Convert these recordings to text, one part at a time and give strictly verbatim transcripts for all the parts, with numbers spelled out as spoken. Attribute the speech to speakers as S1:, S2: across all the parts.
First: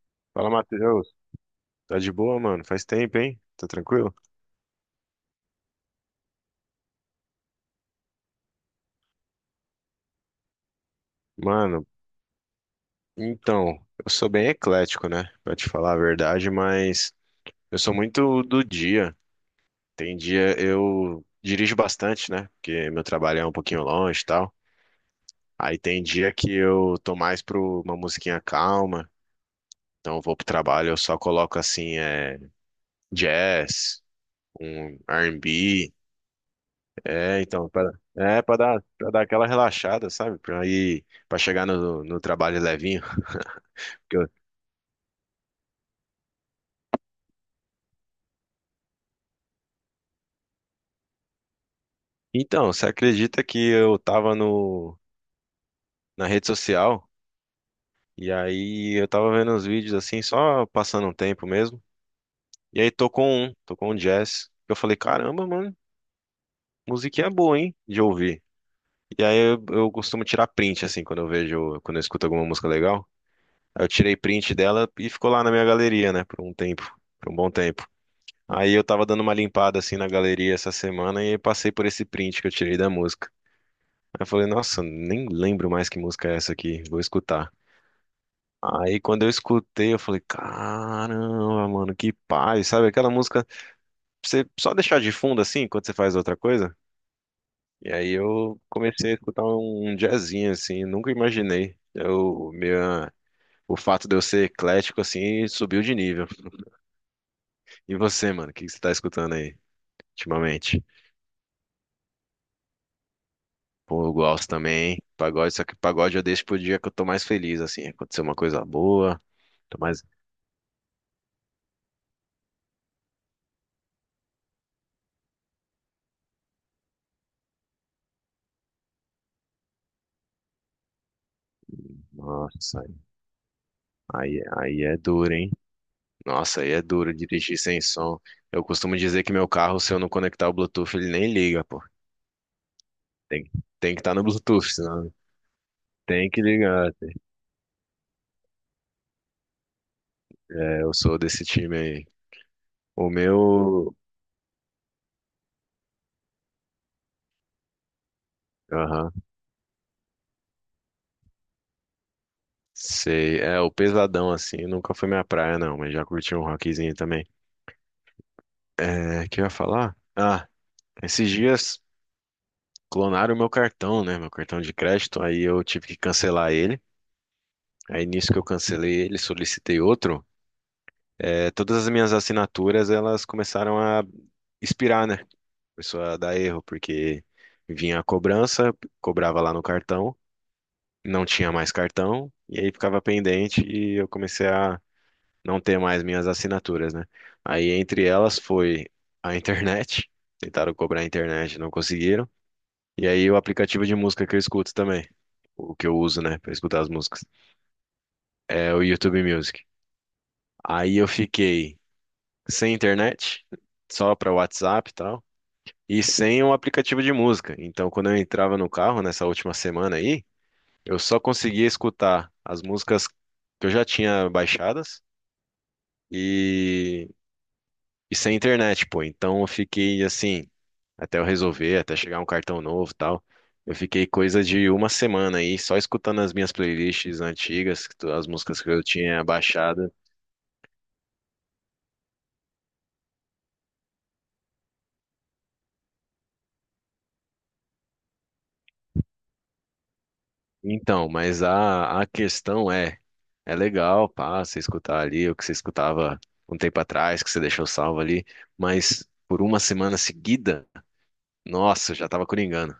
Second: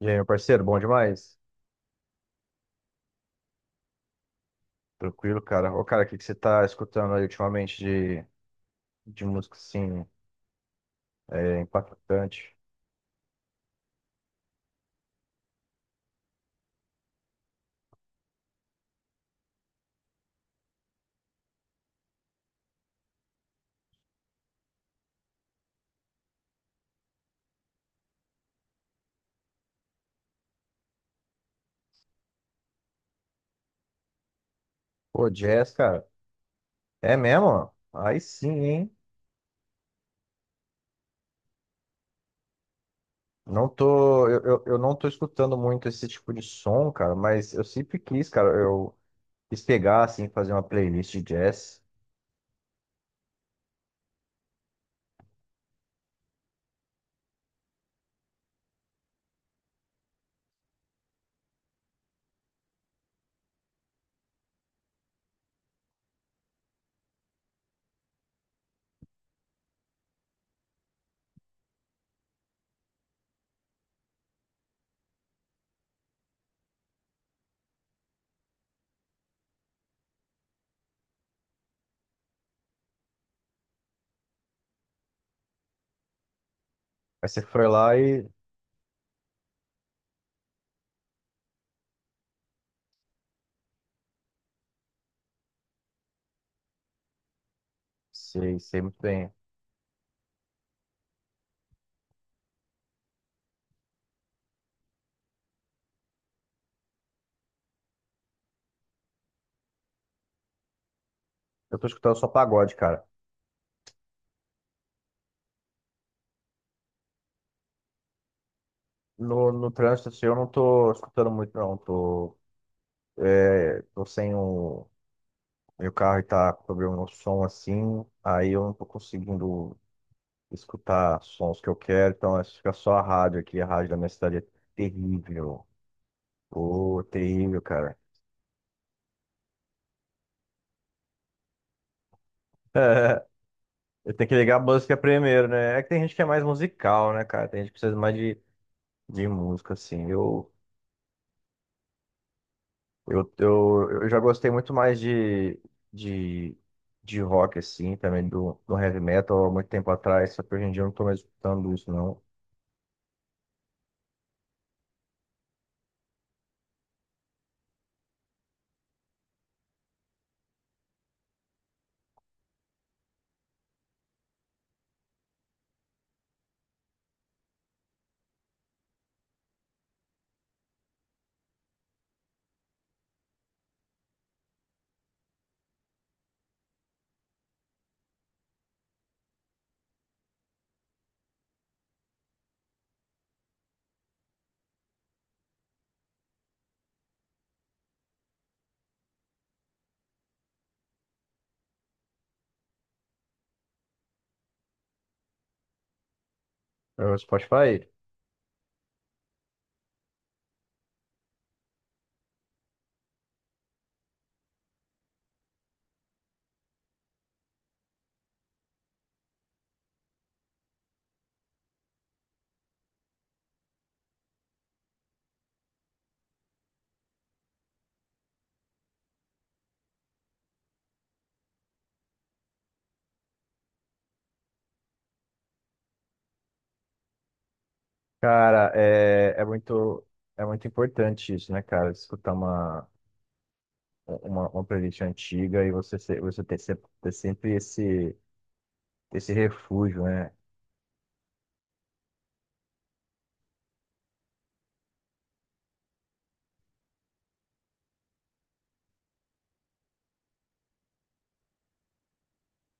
S1: E aí, meu
S2: Fala,
S1: parceiro, bom
S2: Matheus.
S1: demais?
S2: Tá de boa, mano? Faz tempo, hein? Tá tranquilo?
S1: Tranquilo, cara. Ô, cara, o que que você tá escutando aí ultimamente de, de música, assim, é,
S2: Mano,
S1: impactante?
S2: então, eu sou bem eclético, né? Pra te falar a verdade, mas eu sou muito do dia. Tem dia eu dirijo bastante, né? Porque meu trabalho é um pouquinho longe e tal. Aí tem dia que eu tô mais pro uma musiquinha calma. Então eu vou pro trabalho, eu só coloco assim, é, jazz, um
S1: Pô, jazz,
S2: R e B.
S1: cara. É
S2: É, então,
S1: mesmo?
S2: pra,
S1: Aí
S2: é,
S1: sim,
S2: pra dar,
S1: hein?
S2: pra dar aquela relaxada, sabe? Pra ir. Pra chegar no, no trabalho levinho.
S1: Não
S2: que
S1: tô...
S2: eu-
S1: Eu, eu, eu não tô escutando muito esse tipo de som, cara, mas eu sempre quis, cara. Eu quis pegar, assim, fazer uma playlist de jazz.
S2: Então, você acredita que eu tava no, na rede social e aí eu tava vendo uns vídeos assim, só passando um tempo mesmo. E aí tocou um, tocou um jazz. Eu falei, caramba, mano, musiquinha boa, hein, de ouvir. E aí eu, eu costumo tirar print, assim, quando eu vejo, quando eu escuto alguma música legal. Aí eu tirei print dela e ficou lá na minha galeria, né, por um tempo, por um bom tempo. Aí eu tava dando uma limpada assim na galeria essa semana e passei por esse print que eu tirei da música. Eu falei, nossa, nem lembro mais que música é essa aqui, vou
S1: Aí você
S2: escutar.
S1: foi lá e...
S2: Aí quando eu escutei, eu falei, caramba, mano, que paz, sabe? Aquela música, pra você só deixar de fundo assim, quando você faz outra coisa. E aí
S1: Sei,
S2: eu
S1: sei muito
S2: comecei a
S1: bem.
S2: escutar um um jazzinho assim, nunca imaginei. Eu, minha, o fato de eu ser eclético assim subiu de nível. E você, mano, o que que você tá escutando aí ultimamente?
S1: Eu tô escutando só pagode, cara.
S2: Pô, eu gosto também, hein? Pagode, só que pagode eu deixo pro dia que eu tô mais feliz, assim, aconteceu uma coisa boa,
S1: No, no
S2: tô mais.
S1: trânsito, assim, eu não tô escutando muito, não. Tô, tô sem o Meu carro está com problema no som, assim, aí eu não tô conseguindo escutar sons que eu quero, então acho que fica
S2: Nossa,
S1: só a rádio aqui. A rádio da minha cidade
S2: Aí,
S1: é
S2: aí é duro, hein?
S1: terrível.
S2: Nossa, aí é
S1: Ô,
S2: duro dirigir
S1: terrível,
S2: sem
S1: cara.
S2: som. Eu costumo dizer que meu carro, se eu não conectar o Bluetooth, ele nem liga, pô. Tem, tem que
S1: Eu
S2: estar no
S1: tenho que ligar a
S2: Bluetooth,
S1: música
S2: senão
S1: primeiro, né? É que tem gente que é
S2: tem que
S1: mais
S2: ligar.
S1: musical, né, cara? Tem gente que precisa mais de, de música, assim. Eu,
S2: É, eu sou desse time aí. O
S1: eu, eu,
S2: meu.
S1: eu já gostei muito mais de, de, de rock, assim, também do, do heavy
S2: Aham,
S1: metal há muito tempo atrás, só que hoje em dia eu não tô mais escutando isso, não.
S2: sei. É, o pesadão, assim, nunca foi minha praia, não, mas já curti um rockzinho também. É, que eu ia falar? Ah, esses dias clonaram o meu cartão, né? Meu cartão de crédito, aí eu tive que cancelar ele. Aí nisso que eu cancelei ele, solicitei outro. É, todas as minhas assinaturas, elas começaram a expirar, né? Começou a dar erro, porque vinha a cobrança, cobrava lá no cartão, não tinha mais cartão, e aí ficava pendente e eu comecei a não ter mais minhas assinaturas, né? Aí entre elas foi a internet, tentaram cobrar a internet, não conseguiram, e aí o aplicativo de música que eu escuto também, o que eu uso, né, para escutar as
S1: É o
S2: músicas,
S1: Spotify.
S2: é o YouTube Music. Aí eu fiquei sem internet, só para WhatsApp e tal. E sem um aplicativo de música. Então, quando eu entrava no carro nessa última semana aí, eu só conseguia escutar as músicas que eu já tinha baixadas e, e sem internet, pô. Então, eu fiquei assim, até eu resolver, até chegar um cartão novo e tal. Eu fiquei coisa de uma semana aí, só escutando as minhas playlists antigas, as músicas que
S1: Cara,
S2: eu tinha
S1: é, é
S2: baixado.
S1: muito, é muito importante isso, né, cara? Escutar uma, uma, uma playlist antiga e você, se- você ter, sempre ter sempre esse, esse refúgio, né?
S2: Então, mas a, a questão é, é legal, pá, você escutar ali o que você escutava um tempo atrás, que você deixou salvo ali, mas por uma semana seguida, nossa, eu já tava coringando,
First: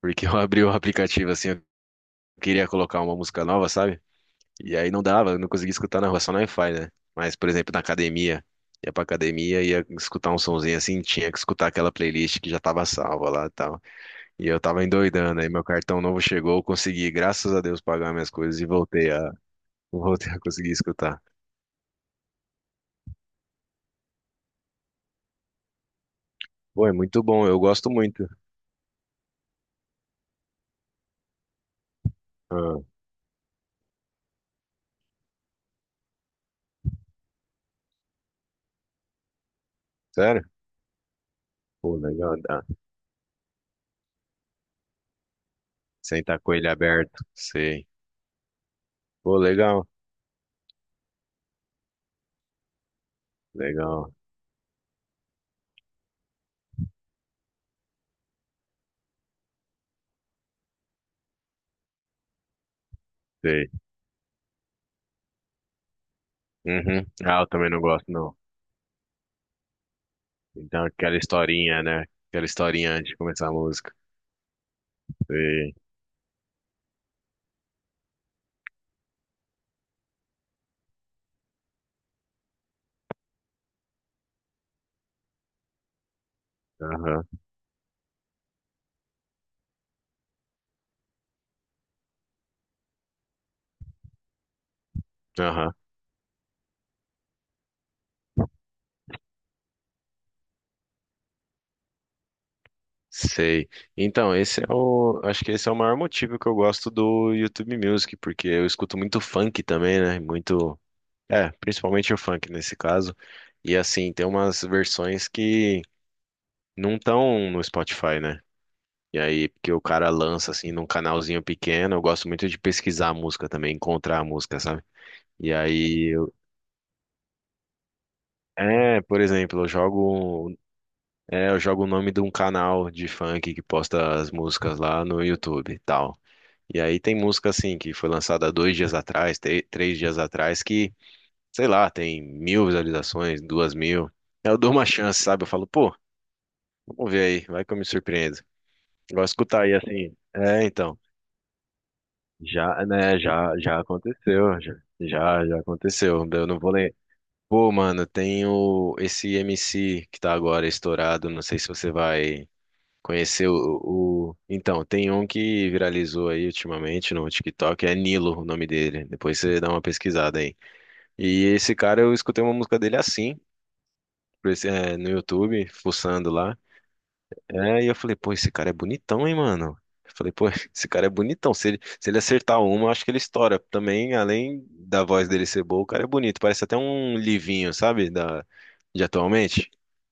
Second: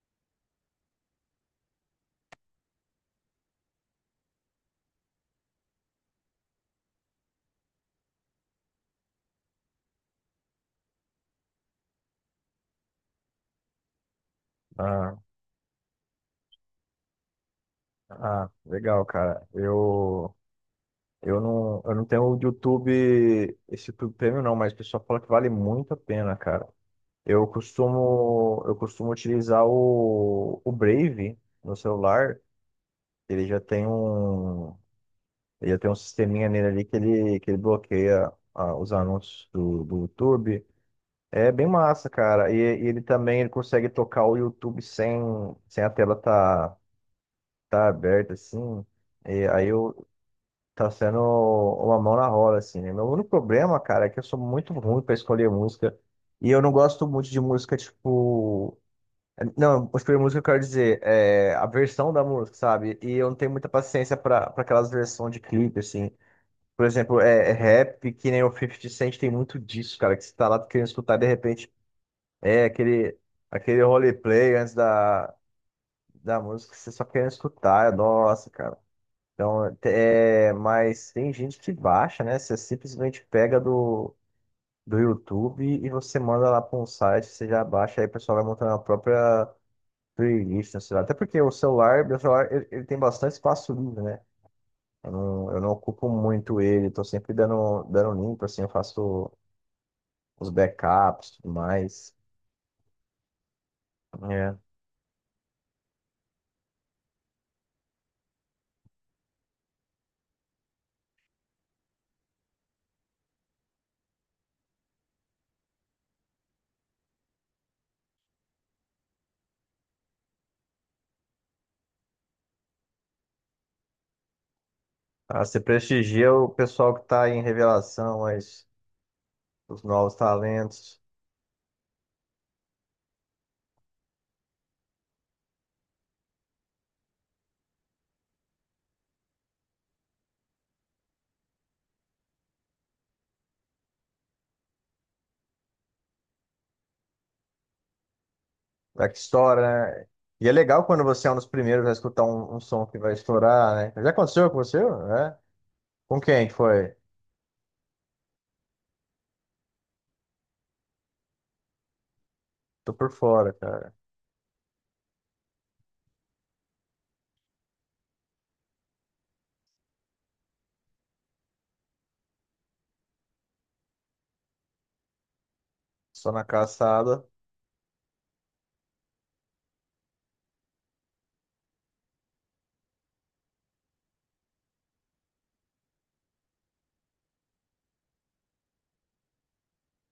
S2: porque eu abri o aplicativo assim, eu queria colocar uma música nova, sabe? E aí não dava, eu não conseguia escutar na rua, só no Wi-Fi, né? Mas, por exemplo, na academia, ia pra academia, ia escutar um sonzinho assim, tinha que escutar aquela playlist que já tava salva lá e tal. E eu tava
S1: Ah,
S2: endoidando, aí meu cartão novo chegou, eu consegui, graças a Deus, pagar minhas
S1: ah,
S2: coisas e
S1: legal,
S2: voltei.
S1: cara.
S2: Vou
S1: Eu,
S2: voltar a conseguir escutar.
S1: eu não, eu não tenho o YouTube, esse YouTube Premium, não, mas o pessoal fala que vale muito a pena, cara.
S2: Pô, é muito bom,
S1: Eu
S2: eu gosto muito.
S1: costumo, eu costumo utilizar o, o Brave no celular.
S2: Ah,
S1: Ele já tem um. Ele tem um sisteminha nele ali que ele, que ele bloqueia ah, os anúncios do, do
S2: sério?
S1: YouTube. É bem
S2: Pô,
S1: massa,
S2: legal.
S1: cara. E,
S2: Ah,
S1: e ele também ele consegue tocar o YouTube sem, sem a tela
S2: sentar com ele
S1: tá,
S2: aberto, sei.
S1: tá aberta, assim.
S2: Pô,
S1: E aí
S2: legal,
S1: eu, tá sendo uma mão na roda, assim, né? Meu único problema, cara, é
S2: legal,
S1: que eu sou muito ruim pra escolher música. E eu não gosto muito de música, tipo. Não, escolher música eu quero dizer, é, a versão da música, sabe? E eu não tenho muita
S2: sei.
S1: paciência pra, pra aquelas versões de clipe, assim. Por
S2: Uhum.
S1: exemplo,
S2: Ah, eu
S1: é, é
S2: também não gosto,
S1: rap, que
S2: não.
S1: nem o Fifty Cent tem muito disso, cara, que você tá lá
S2: Então,
S1: querendo
S2: aquela
S1: escutar, de repente,
S2: historinha, né? Aquela
S1: é
S2: historinha antes de
S1: aquele,
S2: começar a
S1: aquele
S2: música.
S1: roleplay antes da,
S2: Sei.
S1: da música, que você só querendo escutar, é, nossa, cara. Então, é, mas tem gente que baixa, né? Você simplesmente pega do, do YouTube e você manda lá para um site,
S2: Aham,
S1: você já baixa, aí o pessoal vai montando a própria playlist, né, sei lá. Até porque o celular, meu celular, ele, ele tem bastante espaço livre, né? Eu não, eu não
S2: aham.
S1: ocupo muito ele, tô sempre dando, dando limpo, assim, eu faço os backups, tudo mais.
S2: Sei. Então,
S1: É.
S2: esse é o. Acho que esse é o maior motivo que eu gosto do YouTube Music, porque eu escuto muito funk também, né? Muito. É, principalmente o funk nesse caso. E assim, tem umas versões que não estão no Spotify, né? E aí, porque o cara lança assim num canalzinho pequeno, eu gosto muito de pesquisar a música também, encontrar a música, sabe?
S1: Ah,
S2: E
S1: você
S2: aí, eu-
S1: prestigia o pessoal que está em revelação, as,
S2: é, por exemplo, eu
S1: os novos
S2: jogo,
S1: talentos,
S2: é, eu jogo o nome de um canal de funk que posta as músicas lá no YouTube e tal. E aí tem música assim que foi lançada dois dias atrás, tre- três dias atrás, que, sei lá, tem mil visualizações, duas mil. Aí eu dou uma chance, sabe? Eu falo, pô, vamos ver aí, vai que eu me surpreendo.
S1: é
S2: Eu
S1: que
S2: gosto de escutar
S1: estoura,
S2: aí
S1: né?
S2: assim.
S1: E é
S2: É,
S1: legal
S2: então.
S1: quando você é um dos primeiros a escutar um, um
S2: Já,
S1: som que vai
S2: né, já, já
S1: estourar, né? Já aconteceu com
S2: aconteceu, já,
S1: você? É?
S2: já, já
S1: Com
S2: aconteceu. Eu
S1: quem que
S2: não vou ler.
S1: foi?
S2: Pô, mano, tem o, esse M C que tá agora estourado, não sei se você vai
S1: Tô por
S2: conhecer
S1: fora,
S2: o,
S1: cara.
S2: o... Então, tem um que viralizou aí ultimamente no TikTok, é Nilo o nome dele. Depois você dá uma pesquisada aí. E esse cara, eu escutei uma música dele assim, por esse- é, no YouTube, fuçando
S1: Só na
S2: lá.
S1: caçada.
S2: É, e eu falei, pô, esse cara é bonitão, hein, mano? Eu falei, pô, esse cara é bonitão. Se ele, se ele acertar uma, eu acho que ele estoura. Também, além da voz dele ser boa, o cara é bonito. Parece até um Livinho, sabe? Da, de atualmente.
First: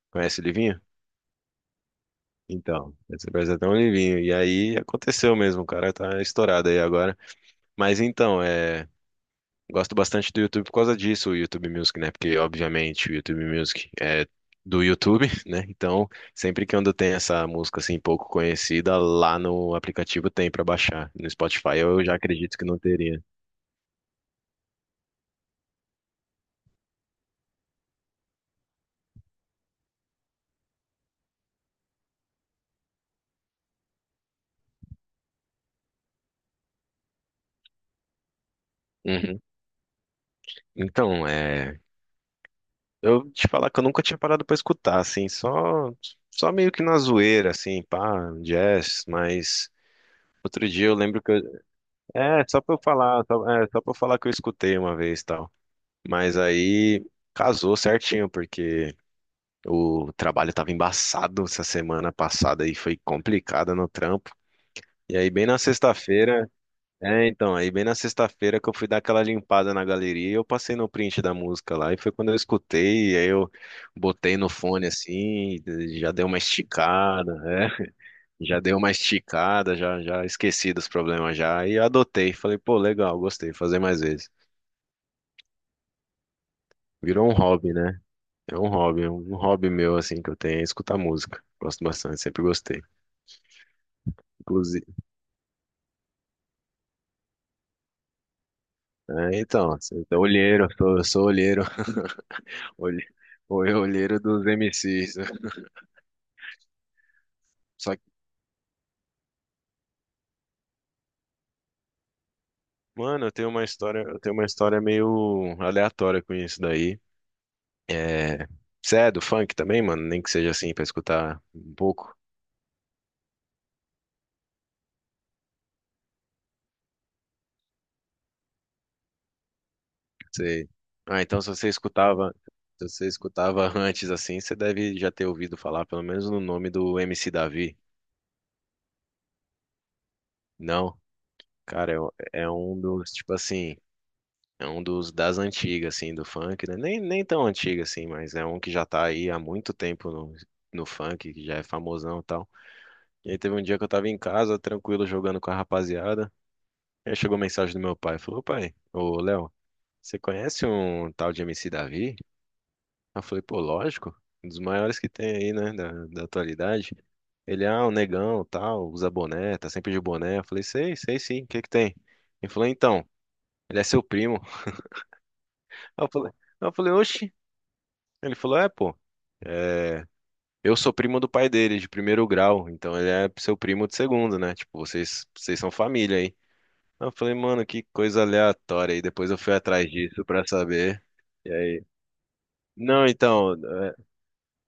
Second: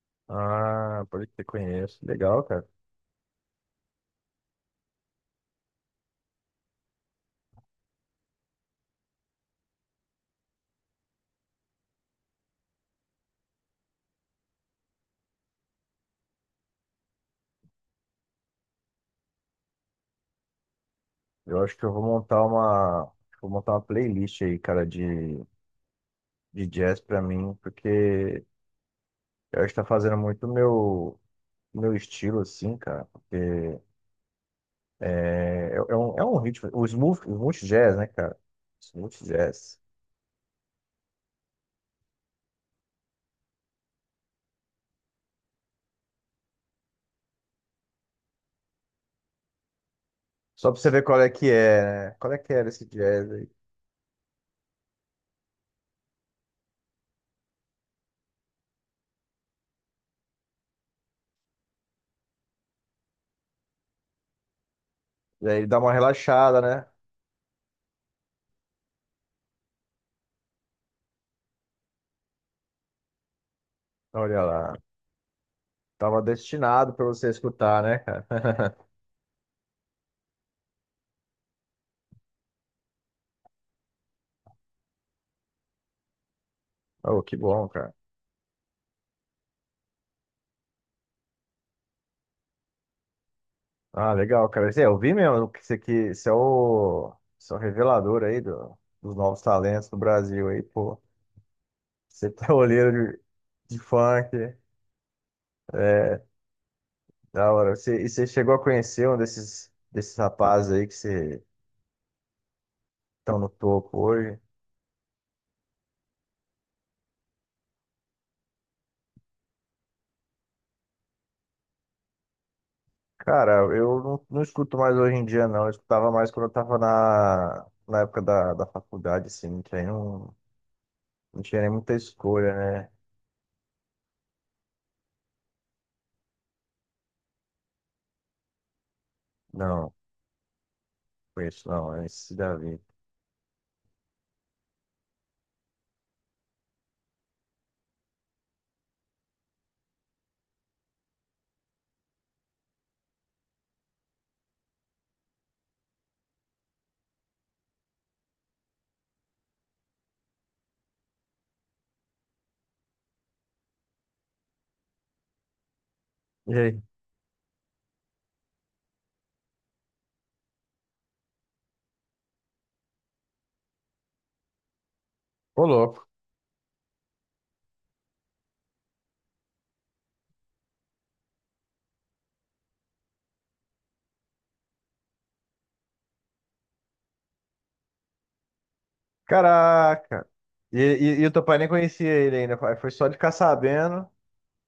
S2: Conhece o Livinho?
S1: Ah, pode que conheço. Legal, cara.
S2: Então, esse parece até um Livinho. E aí aconteceu mesmo, o cara tá estourado aí agora. Mas então, é. Gosto bastante do YouTube por causa disso, o YouTube Music, né? Porque, obviamente, o YouTube Music é do YouTube, né? Então, sempre que quando tem essa música assim pouco conhecida, lá no aplicativo tem pra baixar. No
S1: Eu acho
S2: Spotify
S1: que eu vou
S2: eu já
S1: montar
S2: acredito que não
S1: uma,
S2: teria.
S1: vou montar uma playlist aí, cara, de, de jazz pra mim, porque eu acho que tá fazendo muito o meu meu estilo, assim, cara, porque é, é é um, é um ritmo, o smooth, smooth jazz, né, cara? Smooth
S2: Uhum.
S1: jazz.
S2: Então, é, eu te falar que eu nunca tinha parado pra escutar, assim, só só meio que na zoeira, assim, pá, jazz, mas outro
S1: Só pra
S2: dia
S1: você
S2: eu
S1: ver qual
S2: lembro
S1: é
S2: que eu.
S1: que é, né? Qual é
S2: É,
S1: que
S2: só
S1: era
S2: pra eu
S1: esse
S2: falar,
S1: jazz
S2: só,
S1: aí?
S2: é, só pra eu falar que eu escutei uma vez, tal. Mas aí casou certinho, porque o trabalho tava embaçado essa semana passada e foi complicada no trampo. E aí, bem
S1: E
S2: na
S1: aí dá uma
S2: sexta-feira,
S1: relaxada, né?
S2: é, então, aí bem na sexta-feira que eu fui dar aquela limpada na galeria e eu passei no print da música lá. E foi quando eu escutei, e aí eu
S1: Então,
S2: botei
S1: olha
S2: no
S1: lá,
S2: fone assim, e já
S1: tava
S2: deu uma
S1: destinado pra você
S2: esticada, é,
S1: escutar, né, cara?
S2: já deu uma esticada, já, já esqueci dos problemas já. E adotei, falei, pô, legal, gostei, fazer mais vezes.
S1: Oh,
S2: Virou um
S1: que bom,
S2: hobby,
S1: cara.
S2: né? É um hobby, é um hobby meu, assim, que eu tenho é escutar música. Gosto bastante, sempre gostei.
S1: Ah, legal, cara. Zé,
S2: Inclusive,
S1: eu vi mesmo que isso aqui, isso é o, isso é o revelador aí do- dos novos
S2: é, então,
S1: talentos do
S2: assim, então,
S1: Brasil, aí,
S2: olheiro, eu sou,
S1: pô.
S2: eu sou olheiro,
S1: Você tá olheiro
S2: olhe-
S1: de,
S2: olhe-
S1: de
S2: olheiro
S1: funk.
S2: dos M Cs.
S1: É. Da hora.
S2: Só
S1: Você,
S2: que,
S1: e você chegou a conhecer um desses, desses rapazes aí que você
S2: mano, eu
S1: estão no
S2: tenho uma
S1: topo
S2: história, eu tenho
S1: hoje?
S2: uma história meio aleatória com isso daí. É, você é do funk também, mano? Nem que seja assim, pra escutar um pouco.
S1: Cara, eu não, não escuto mais hoje em dia, não. Eu escutava mais quando eu tava na, na época da, da faculdade, assim. Não tinha, não,
S2: Você. Ah, então
S1: não
S2: se
S1: tinha
S2: você
S1: nem muita
S2: escutava,
S1: escolha, né?
S2: se você escutava antes assim, você deve já ter ouvido falar, pelo menos no nome do M C Davi.
S1: Não,
S2: Não?
S1: conheço
S2: Cara,
S1: não.
S2: é,
S1: É
S2: um-
S1: esse
S2: é um
S1: Davi.
S2: dos, tipo assim, é um dos das antigas, assim, do funk, né? Nem, nem tão antigo, assim, mas é um que já tá aí há muito tempo no, no funk, que já é famosão e tal. E aí teve um dia que eu tava em casa, tranquilo, jogando com a rapaziada. Aí chegou mensagem do meu pai, falou, pai, ô Léo, você conhece um tal de M C Davi? Eu falei, pô, lógico, um dos maiores que tem aí, né, da, da
S1: E aí?
S2: atualidade. Ele, ah, o negão, tal, usa boné, tá sempre de boné. Eu falei, sei, sei sim, o que que tem? Ele falou, então, ele é seu primo.
S1: Ô,
S2: Aí
S1: louco.
S2: Eu falei, aí eu falei, oxi. Ele falou, é, pô, eu sou primo do pai dele, de primeiro grau, então ele é seu primo de segundo, né? Tipo, vocês, vocês são família aí. Aí eu falei, mano, que coisa aleatória. E depois eu fui atrás disso
S1: Caraca!
S2: pra
S1: E,
S2: saber.
S1: e, e o teu
S2: E
S1: pai nem
S2: aí,
S1: conhecia ele ainda. Foi
S2: não,
S1: só de ficar
S2: então.
S1: sabendo.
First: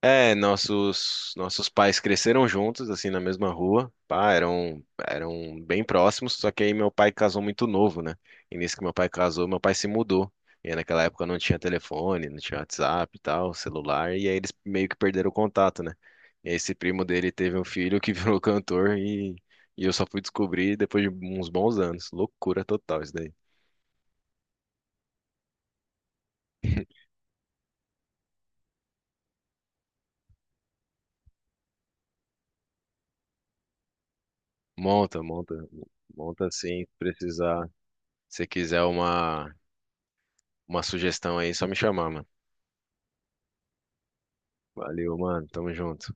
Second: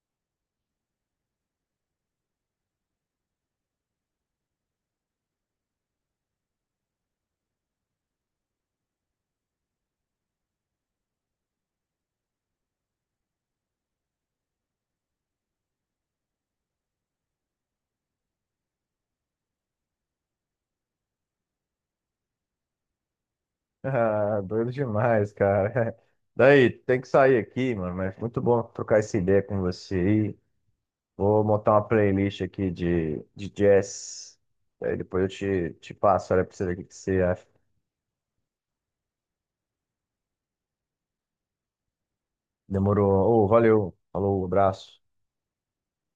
S2: É, nossos nossos pais cresceram juntos, assim, na mesma rua. Pá, eram eram bem próximos, só que aí meu pai casou muito novo, né? E nisso que meu pai casou, meu pai se mudou. E naquela época não tinha telefone, não tinha WhatsApp e tal, celular, e aí eles meio que perderam o contato, né? E esse primo dele teve um filho que virou cantor e, e eu só fui descobrir depois de uns bons anos. Loucura total isso daí.
S1: Ah, doido demais, cara. Daí, tem que sair aqui, mano, mas muito bom trocar essa ideia com você aí. Vou montar uma playlist aqui de, de jazz. Daí
S2: Monta,
S1: depois eu
S2: monta,
S1: te, te passo, olha
S2: monta
S1: pra você ver o
S2: assim,
S1: que
S2: se
S1: que você acha.
S2: precisar. Se quiser uma, uma sugestão aí, só me chamar, mano.
S1: Demorou. Ô, valeu. Falou, abraço.
S2: Valeu, mano. Tamo junto.